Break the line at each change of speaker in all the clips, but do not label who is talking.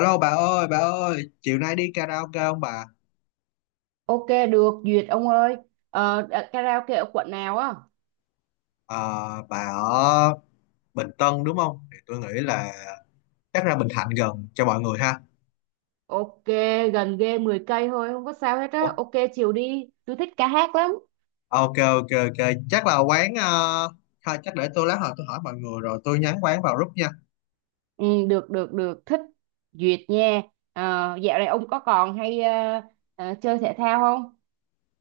Alo bà ơi, chiều nay đi karaoke không bà?
Ok được duyệt ông ơi. Karaoke ở quận nào á?
Ờ, bà ở Bình Tân đúng không? Thì tôi nghĩ là chắc ra Bình Thạnh gần cho mọi người ha.
Ok, gần ghê, 10 cây thôi, không có sao hết
Ủa?
á. Ok, chiều đi, tôi thích ca hát lắm.
Ok, ok, ok, chắc là quán, thôi, chắc để tôi lát hồi tôi hỏi mọi người rồi tôi nhắn quán vào group nha.
Ừ, được được được, thích, duyệt nha. Ờ, dạo này ông có còn hay chơi thể thao không?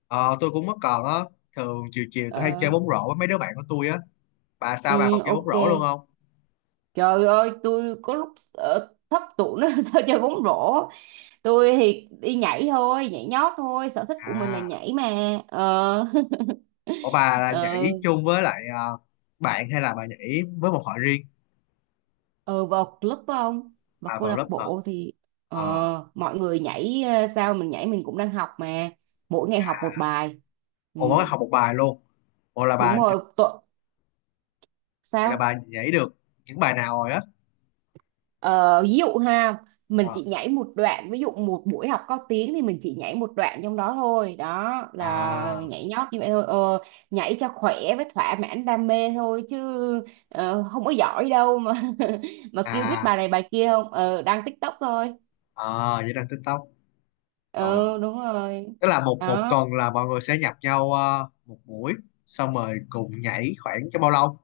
Ờ, tôi cũng mất còn á, thường chiều chiều tôi hay
Ờ,
chơi bóng rổ với mấy đứa bạn của tôi á. Bà sao bà
ừ,
còn chơi bóng
ok.
rổ luôn không?
Trời ơi, tôi có lúc thấp tủ nó, sao chơi bóng rổ. Tôi thì đi nhảy thôi, nhảy nhót thôi, sở thích của mình là
À,
nhảy mà ờ
ủa bà là
Ờ,
nhảy chung với lại bạn hay là bà nhảy với một hội riêng?
ừ, vào club không, vào
À,
câu
vào
lạc
lớp hả?
bộ thì
À,
mọi người nhảy, sao mình nhảy, mình cũng đang học mà. Mỗi ngày học một bài. Ừ,
ồ mới học một bài luôn. Ồ, là
đúng
bà
rồi, tội,
vậy là bà
sao.
nhảy được những bài nào rồi á.
Ờ, ví dụ ha, mình
Ờ.
chỉ nhảy một đoạn, ví dụ một buổi học có tiếng thì mình chỉ nhảy một đoạn trong đó thôi đó. Là
à
nhảy nhót như vậy thôi, nhảy cho khỏe với thỏa mãn đam mê thôi chứ, không có giỏi đâu mà. Mà kêu biết
à
bài này bài kia không, đăng TikTok thôi.
à, vậy là TikTok.
Ừ,
Ờ,
đúng rồi
tức là một một
đó.
tuần là mọi người sẽ nhập nhau một buổi, xong rồi cùng nhảy khoảng cho bao lâu,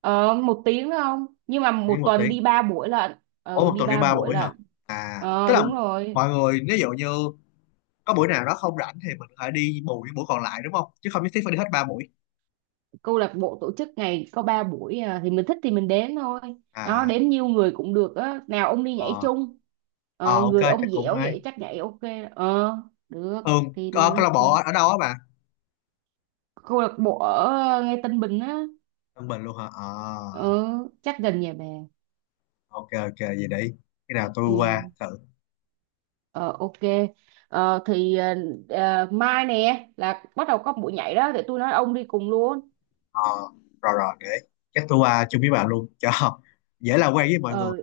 Ờ, một tiếng không? Nhưng mà
đi
một
một
tuần
tiếng.
đi 3 buổi lận.
Ủa,
Ờ,
một
đi
tuần đi
ba
ba
buổi
buổi hả?
lận.
À,
Ờ,
tức là
đúng rồi.
mọi người ví dụ như có buổi nào đó không rảnh thì mình có thể đi bù những buổi còn lại đúng không, chứ không nhất thiết phải đi hết ba buổi.
Câu lạc bộ tổ chức ngày có 3 buổi à, thì mình thích thì mình đến thôi. Đó,
À,
đến nhiều người cũng được á. Nào ông đi nhảy
ờ.
chung.
Ờ,
Ờ,
ok
người
chắc
ông
cũng
dẻo
hay.
vậy chắc nhảy ok. Ờ, được.
Thường
Thì nào
câu
đi
lạc bộ
cùng.
ở ở đâu á bà?
Câu lạc bộ ở ngay Tân Bình á.
Tân Bình luôn hả? Ờ,
Ờ, chắc gần nhà bà.
ok ok vậy để cái nào tôi
Ừ.
qua thử.
Ờ, ok. Ờ, thì mai nè là bắt đầu có buổi nhảy đó. Thì tôi nói ông đi cùng luôn.
Ờ, rồi rồi, để chắc tôi qua chung với bà luôn cho dễ làm quen với mọi người.
Ờ,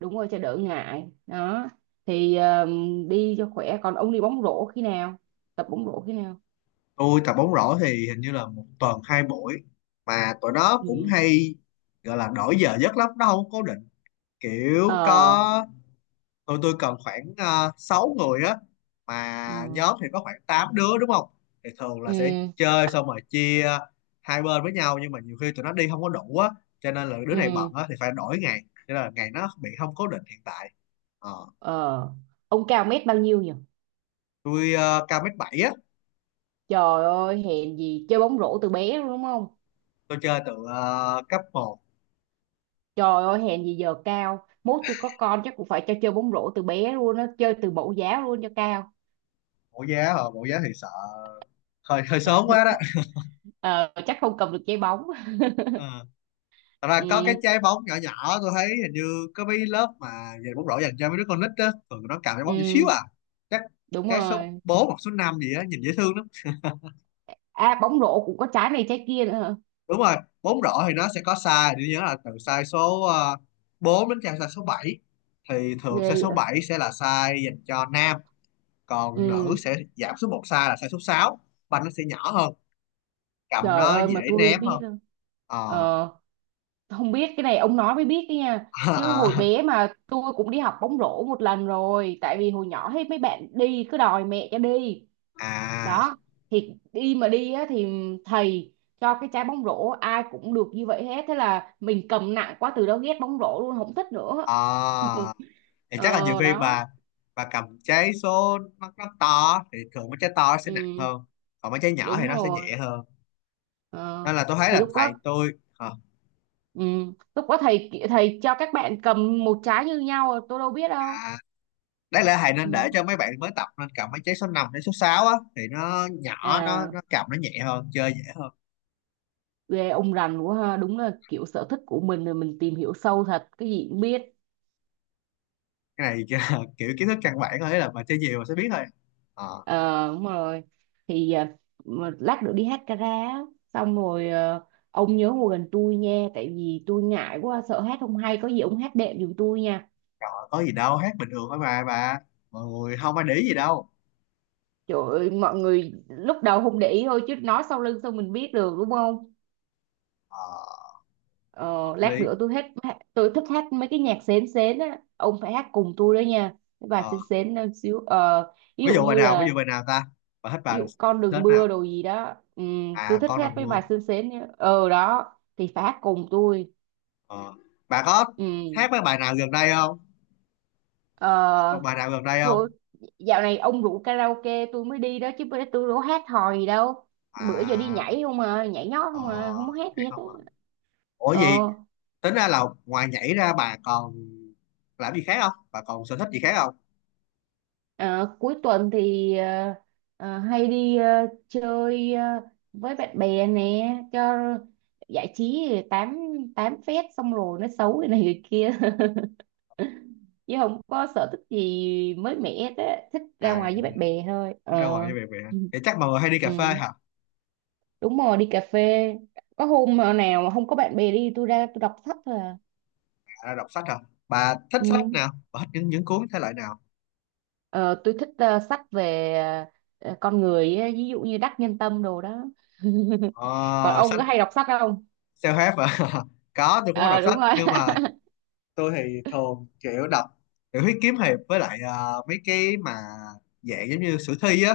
đúng rồi, cho đỡ ngại đó, thì đi cho khỏe. Còn ông đi bóng rổ khi nào, tập bóng rổ khi nào?
Tôi tập bóng rổ thì hình như là một tuần hai buổi, mà tụi nó cũng
Ừ.
hay gọi là đổi giờ giấc lắm, nó không cố định. Kiểu
Ờ.
có, tụi tôi cần khoảng 6 người á, mà
Ừ.
nhóm thì có khoảng 8 đứa đúng không, thì thường
Ừ.
là sẽ chơi xong rồi chia hai bên với nhau, nhưng mà nhiều khi tụi nó đi không có đủ á, cho nên là đứa
Ừ.
này bận á thì phải đổi ngày, cho nên là ngày nó bị không cố định hiện tại. Ờ,
Ờ. Ông cao mét bao nhiêu nhỉ?
tôi cao mét bảy á.
Trời ơi, hèn gì chơi bóng rổ từ bé luôn đúng không?
Tôi chơi từ cấp một.
Trời ơi, hèn gì giờ cao mốt. Tôi có con chắc cũng phải cho chơi bóng rổ từ bé luôn á, chơi từ mẫu giáo luôn cho cao.
Mẫu giá thì sợ hơi hơi sớm quá đó.
Không- chắc không cầm được trái bóng.
Ờ. Thật ra có cái
Ừ.
trái bóng nhỏ nhỏ, tôi thấy hình như có mấy lớp mà về bóng rổ dành cho mấy đứa con nít á, thường nó cầm trái bóng nhỏ xíu
Ừ,
à. Chắc
đúng
trái số
rồi.
bốn hoặc số năm gì á, nhìn dễ thương lắm.
À, bóng rổ cũng có trái này trái kia nữa hả?
Đúng rồi, bóng rổ thì nó sẽ có size, tôi nhớ là từ size số 4 đến size số bảy, thì thường size số
Ghê.
7 sẽ là size dành cho nam, còn nữ
Ừ.
sẽ giảm xuống một size là size số 6, banh nó sẽ nhỏ hơn, cầm
Trời
nó
ơi,
dễ
mà tôi
ném
biết
hơn.
đâu.
Ờ.
Ờ, không biết cái này ông nói mới biết đấy nha. Chứ hồi
à,
bé mà tôi cũng đi học bóng rổ một lần rồi. Tại vì hồi nhỏ hết mấy bạn đi cứ đòi mẹ cho đi.
à,
Đó, thì đi mà đi á, thì thầy cho cái trái bóng rổ ai cũng được như vậy hết. Thế là mình cầm nặng quá, từ đó ghét bóng rổ luôn, không thích
à.
nữa.
Thì chắc là nhiều
Ờ,
khi
đó,
bà cầm trái số, nó to thì thường mấy trái to nó sẽ nặng
ừ,
hơn, còn mấy trái nhỏ thì
đúng
nó sẽ
rồi.
nhẹ hơn,
Ờ,
nên là tôi thấy
thì
là
lúc đó,
thầy tôi ờ,
ừ. Lúc đó thầy thầy cho các bạn cầm một trái như nhau, tôi đâu biết đâu.
à, đáng lẽ thầy
Ừ.
nên để cho mấy bạn mới tập nên cầm mấy trái số 5 đến số 6 á, thì nó nhỏ, nó
À,
nó cầm nó nhẹ hơn, chơi dễ hơn.
ghê, ông rành quá ha, đúng là kiểu sở thích của mình rồi mình tìm hiểu sâu thật, cái gì cũng biết.
Cái này kiểu kiểu kiến thức căn bản thôi, ý là mà chơi nhiều mà sẽ biết thôi. Ờ,
Ờ, đúng rồi, thì à, mà lát nữa đi hát karaoke á, xong rồi à, ông nhớ ngồi gần tôi nha. Tại vì tôi ngại quá, sợ hát không hay, có gì ông hát đệm giùm tôi nha.
trời ơi, có gì đâu, hát bình thường thôi mà bà, mọi người không ai để ý gì đâu.
Trời ơi, mọi người lúc đầu không để ý thôi, chứ nói sau lưng sao mình biết được đúng không?
Ờ,
Ờ,
hợp
lát
lý.
nữa tôi hết. Tôi thích hát mấy cái nhạc sến sến á, ông phải hát cùng tôi đó nha. Cái bài
Ờ,
sến sến nó xíu, ví
ví
dụ
dụ bài
như
nào, ví dụ
là,
bài nào ta, bà thích
ví
bài
dụ con
thích
đừng mưa
nào?
đồ gì đó, ừ.
À,
Tôi thích
con
hát
được
mấy
vua.
bài sến sến nhá. Ờ, đó, thì phải hát cùng tôi.
Ờ. Bà có
Ừ.
hát mấy bài nào gần đây không,
Ờ,
còn bài nào gần đây không?
thôi, dạo này ông rủ karaoke tôi mới đi đó chứ, bữa tôi đâu có hát hò gì đâu. Bữa giờ đi
À,
nhảy không à, nhảy nhót
ờ,
không à, không có hát
vậy
gì hết á.
không à? Ủa gì?
Ờ.
Tính ra là ngoài nhảy ra bà còn làm gì khác không, bà còn sở thích gì khác không?
Ờ, cuối tuần thì hay đi chơi với bạn bè nè, cho giải trí, rồi tám tám phét, xong rồi nó xấu cái này người kia. Chứ không có sở thích gì mới mẻ hết á, thích ra
À,
ngoài với bạn bè thôi
ra
ờ
ngoài như vậy vậy hả?
ừ.
Vậy chắc mọi người hay đi cà
Ừ.
phê hả?
Đúng rồi, đi cà phê. Có hôm nào mà không có bạn bè đi, tôi ra tôi đọc sách thôi à.
À, đọc sách hả? Bà thích
Ừ.
sách nào, bà thích những cuốn thể loại nào?
Ờ, tôi thích sách về con người ấy, ví dụ như Đắc Nhân Tâm đồ đó. Còn
Ờ,
ông
Sách
có hay đọc sách không?
self-help hả? Có, tôi cũng có
Ờ
đọc sách
đúng rồi.
nhưng mà tôi thì thường kiểu đọc tiểu thuyết kiếm hiệp với lại mấy cái mà dạng giống như sử thi á,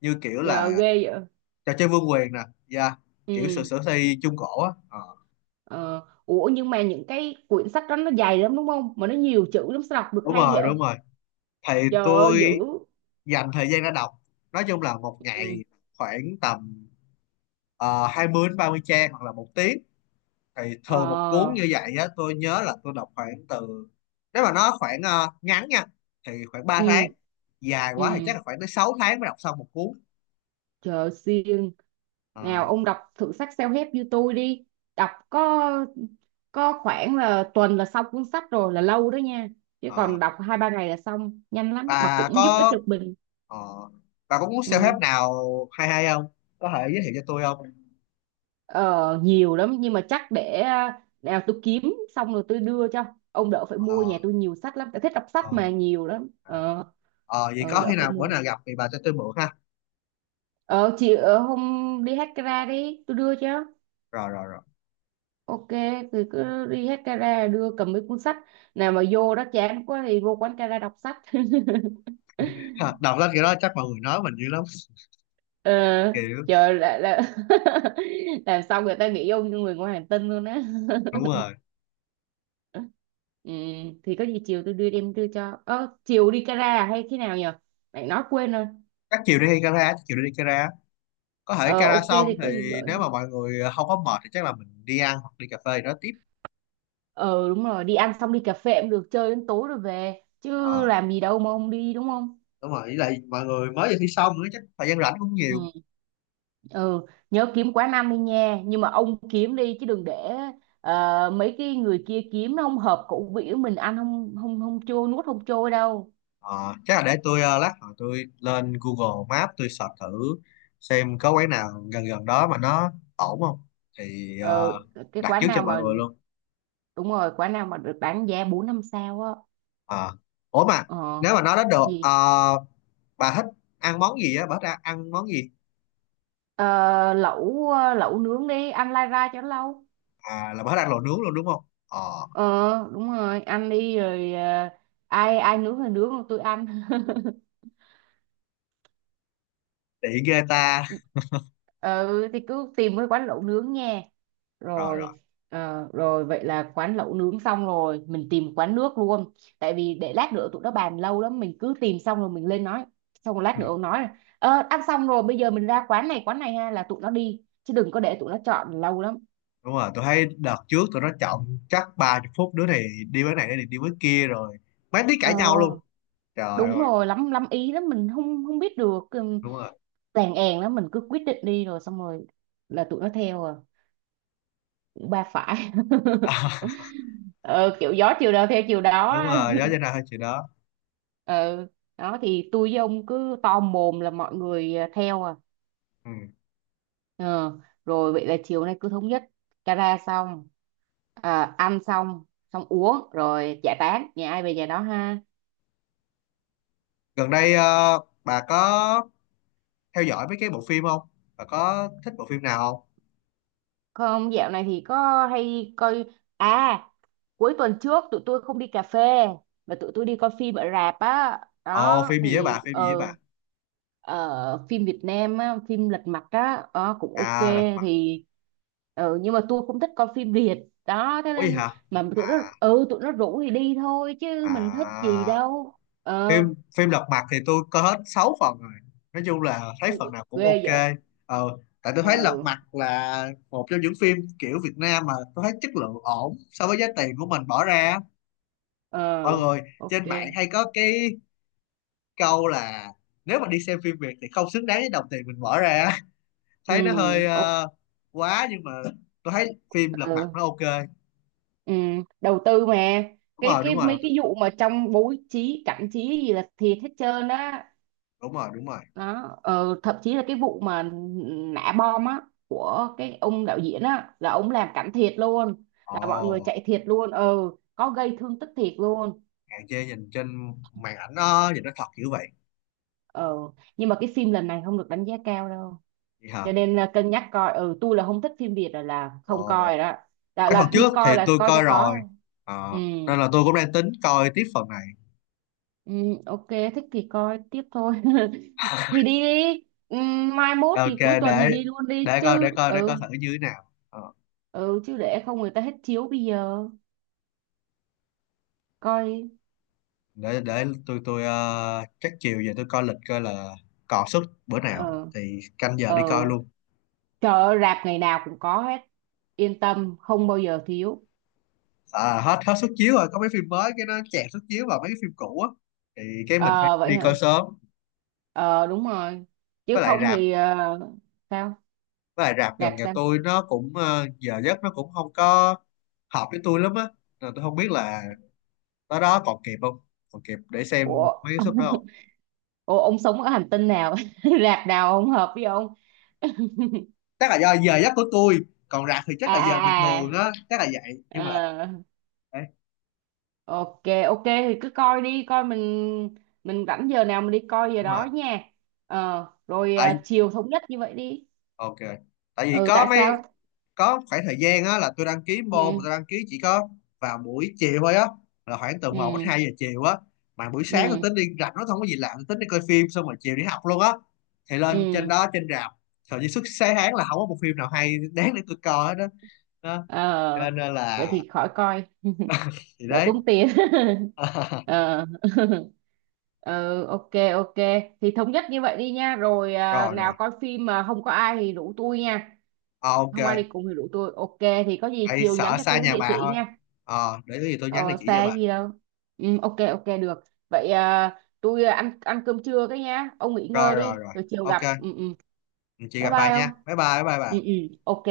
như kiểu
Giờ
là
ghê vậy.
trò chơi vương quyền nè, yeah. Kiểu sử
Ừ.
sử thi trung cổ á. Ờ,
Ờ. Ủa nhưng mà những cái quyển sách đó nó dài lắm đúng không, mà nó nhiều chữ lắm, sao đọc được
đúng
hay vậy?
rồi đúng rồi, thì
Trời ơi,
tôi
dữ.
dành thời gian ra đọc, nói chung là một
Ừ.
ngày khoảng tầm 20 đến 30 trang hoặc là 1 tiếng, thì
Ờ.
thường một cuốn như vậy á, tôi nhớ là tôi đọc khoảng từ, nếu mà nó khoảng ngắn nha thì khoảng ba
Ừ.
tháng dài quá thì chắc
Ừ.
là khoảng tới 6 tháng mới đọc xong một cuốn.
Trời ơi, siêng. Nào
Ờ,
ông đọc thử sách self-help như tôi đi. Đọc có khoảng là tuần là xong cuốn sách rồi, là lâu đó nha. Chứ
ờ.
còn đọc 2-3 ngày là xong nhanh lắm, mà
bà
cũng giúp ích
có
được mình.
ờ, bà có muốn self-help
Ừ.
nào hay hay không, có thể giới thiệu cho tôi không?
Ờ, nhiều lắm nhưng mà chắc để, à, nào tôi kiếm xong rồi tôi đưa cho ông đỡ phải mua.
Ờ,
Nhà tôi nhiều sách lắm, tôi thích đọc
ờ,
sách mà, nhiều lắm
à.
ờ,
Ờ, vậy
ờ,
có
đỡ
khi
phải
nào bữa
mua.
nào gặp thì bà cho tôi mượn ha.
Ờ, chị ở hôm, đi hát ra đi tôi đưa cho.
Rồi rồi rồi.
Ok, thì cứ đi hết gara đưa cầm mấy cuốn sách. Nào mà vô đó chán quá thì vô quán gara đọc sách.
Đọc lên kiểu đó chắc mọi người nói mình dữ lắm.
ờ,
Kiểu
Chờ là, làm xong người ta nghĩ ông như người ngoài hành tinh luôn á.
đúng rồi,
Ừ, thì có gì chiều tôi đưa, em đưa cho, chiều đi gara, à hay khi nào nhờ, mày nói quên rồi.
chắc chiều đi Kara, có thể
Ờ,
Kara
ok
xong
thì có gì
thì
gọi.
nếu mà mọi người không có mệt thì chắc là mình đi ăn hoặc đi cà phê gì đó tiếp.
Ờ đúng rồi, đi ăn xong đi cà phê cũng được, chơi đến tối rồi về chứ,
ờ,
làm gì đâu mà không đi đúng không?
Đúng rồi, với lại mọi người mới vừa thi xong nữa, chắc thời gian rảnh cũng
Ừ.
nhiều.
Ừ. Nhớ kiếm quán năm đi nha, nhưng mà ông kiếm đi chứ đừng để mấy cái người kia kiếm nó không hợp khẩu vị của mình, ăn không, không trôi, nuốt không trôi đâu.
Ờ, chắc là để tôi lát hồi tôi lên Google Maps tôi search thử xem có quán nào gần gần đó mà nó ổn không, thì
Ờ, cái
đặt
quán
trước cho
nào
mọi
mà,
người luôn.
đúng rồi quán nào mà được bán giá 4-5 sao á.
Ờ. Ủa mà
Ờ,
nếu mà nói đến được
gì.
bà thích ăn món gì á, bà thích ăn món gì?
Ờ, lẩu, lẩu nướng, đi ăn lai ra cho nó lâu.
À, là bà thích ăn lẩu nướng luôn đúng không? Ờ,
Ờ đúng rồi, ăn đi rồi, ai ai nướng thì nướng, còn tôi ăn.
tiện ghê ta.
Ừ thì cứ tìm cái quán lẩu nướng nha,
Rồi rồi.
rồi. Ờ, rồi vậy là quán lẩu nướng xong rồi mình tìm quán nước luôn. Tại vì để lát nữa tụi nó bàn lâu lắm, mình cứ tìm xong rồi mình lên nói. Xong rồi lát
Ừ,
nữa ông nói là, ăn xong rồi bây giờ mình ra quán này ha là tụi nó đi, chứ đừng có để tụi nó chọn lâu lắm.
đúng rồi, tôi thấy đợt trước tụi nó chọn chắc 30 phút, đứa này đi với này, đứa này đi với kia, rồi mấy tí
Ờ
cãi nhau luôn. Trời
đúng
ơi,
rồi, lắm lắm ý lắm, mình không không biết được,
đúng rồi.
tèn èn lắm, mình cứ quyết định đi rồi xong rồi là tụi nó theo à, cũng ba phải. Ờ, kiểu gió chiều nào theo chiều
Đúng
đó.
rồi đó, cho nên là hơi chuyện đó.
Ừ đó, thì tôi với ông cứ to mồm là mọi người à, theo à.
Ừ.
Ờ, rồi vậy là chiều nay cứ thống nhất: cara xong, à, ăn xong, xong uống rồi giải tán, nhà ai về nhà đó ha.
Gần đây bà có theo dõi mấy cái bộ phim không, bà có thích bộ phim nào không?
Không, dạo này thì có hay coi. À, cuối tuần trước tụi tôi không đi cà phê mà tụi tôi đi coi phim ở rạp á.
Ồ,
Đó thì
phim gì với bà?
phim Việt Nam á, phim Lật Mặt á, cũng ok.
À, lật mặt.
Thì nhưng mà tôi không thích coi phim Việt đó, thế
Ủa gì
nên,
hả?
mà tụi nó,
À,
ừ, tụi nó rủ thì đi thôi chứ mình thích gì
à,
đâu. Ờ.
phim phim lật mặt thì tôi coi hết 6 phần rồi, nói chung là thấy phần nào
Ghê
cũng
vậy.
ok. Ờ, tại tôi thấy lật
Ờ.
mặt là một trong những phim kiểu Việt Nam mà tôi thấy chất lượng ổn so với giá tiền của mình bỏ ra. Mọi
Ờ,
người
ok.
trên mạng hay có cái câu là nếu mà đi xem phim Việt thì không xứng đáng với đồng tiền mình bỏ ra,
Ừ.
thấy nó hơi quá nhưng mà tôi thấy phim Lật Mặt nó
Ok.
ok.
Ừ, đầu tư mà.
Đúng
cái
rồi,
cái
đúng
mấy
rồi,
cái vụ mà trong bố trí cảnh trí gì là thiệt hết trơn á.
đúng rồi, đúng rồi.
Đó, thậm chí là cái vụ mà nã bom á của cái ông đạo diễn á là ông làm cảnh thiệt luôn. Là mọi người
Ồ,
chạy thiệt luôn, ừ, có gây thương tích thiệt luôn.
hạn chế nhìn trên màn ảnh, nó nhìn nó thật kiểu vậy.
Ờ, nhưng mà cái phim lần này không được đánh giá cao đâu.
Vậy hả?
Cho nên là cân nhắc coi. Ừ, tôi là không thích phim Việt rồi là không
Ồ,
coi rồi đó, là,
mấy phần
là
trước
đi coi
thì
là
tôi
coi cho
coi rồi.
có. Ừ,
Ờ, nên là tôi cũng đang tính coi tiếp phần này.
ừ ok, thích thì coi tiếp thôi. Thì đi đi. Mai mốt
Ok,
thì cuối tuần thì
để
đi luôn đi
để coi
chứ,
để coi để
ừ.
coi thử như thế nào. Ờ,
Ừ, chứ để không người ta hết chiếu bây giờ coi.
để tôi chắc chiều về tôi coi lịch coi là còn suất bữa nào
Ờ.
thì canh giờ đi
Ờ.
coi luôn.
Trời ơi, rạp ngày nào cũng có hết, yên tâm không bao giờ thiếu.
À, hết hết suất chiếu rồi, có mấy phim mới cái nó chẹt suất chiếu vào mấy cái phim cũ á, thì cái mình phải
Ờ vậy
đi coi
hả.
sớm.
Ờ đúng rồi,
với
chứ
lại
không
rạp
thì, sao,
với lại rạp
rạp
gần nhà
sao?
tôi nó cũng giờ giấc nó cũng không có hợp với tôi lắm á, nên tôi không biết là tới đó còn kịp không, còn kịp để
Ủa.
xem mấy cái suất đó không.
Ủa ông sống ở hành tinh nào, rạp nào không hợp với ông?
Chắc là do giờ giấc của tôi, còn rạp thì
À.
chắc là giờ bình thường
À.
á, chắc là vậy
À.
nhưng mà
Ờ.
đấy,
Ok, ok thì cứ coi đi, coi mình, rảnh giờ nào mình đi coi giờ
đúng
đó
rồi.
nha. Ờ, rồi
Ấy,
à, chiều thống nhất như vậy đi.
ok, tại vì
Ừ,
có
tại
mấy,
sao?
có khoảng thời gian á là tôi đăng ký môn mà
Ừ,
tôi đăng ký chỉ có vào buổi chiều thôi á, là khoảng từ một đến
ừ,
2 giờ chiều á, mà buổi sáng tôi
ừ,
tính đi rảnh nó không có gì làm, tôi tính đi coi phim xong rồi chiều đi học luôn á, thì lên trên
ừ.
đó trên rạp, thời gian suốt sáng tháng là không có một phim nào hay đáng để tôi coi hết đó. Đó, cho
Ờ,
nên
vậy
là
thì khỏi coi,
thì
đỡ
đấy.
tốn tiền. Ờ, ừ, ok, ok. Thì thống nhất như vậy đi nha. Rồi à,
Rồi
nào
rồi.
coi phim mà không có ai thì rủ tôi nha.
Ờ, ok,
Không ai đi cùng thì rủ tôi. Ok, thì có gì
tại
chiều nhắn
sợ
cho
xa
tôi
nhà
cái địa
bà
chỉ
thôi.
nha.
Ờ, để có gì tôi nhắn địa
Ờ,
chỉ cho
xa
bà.
gì đâu. Ừ, ok ok được. Vậy à, tôi à, ăn ăn cơm trưa cái nhá. Ông nghỉ ngơi
Rồi rồi
đi,
rồi,
rồi chiều
ok.
gặp. Ừ ừ.
Chị
Bye
gặp bà
bye ông.
nha, bye bye bye bye bà.
Ừ ừ. Ok.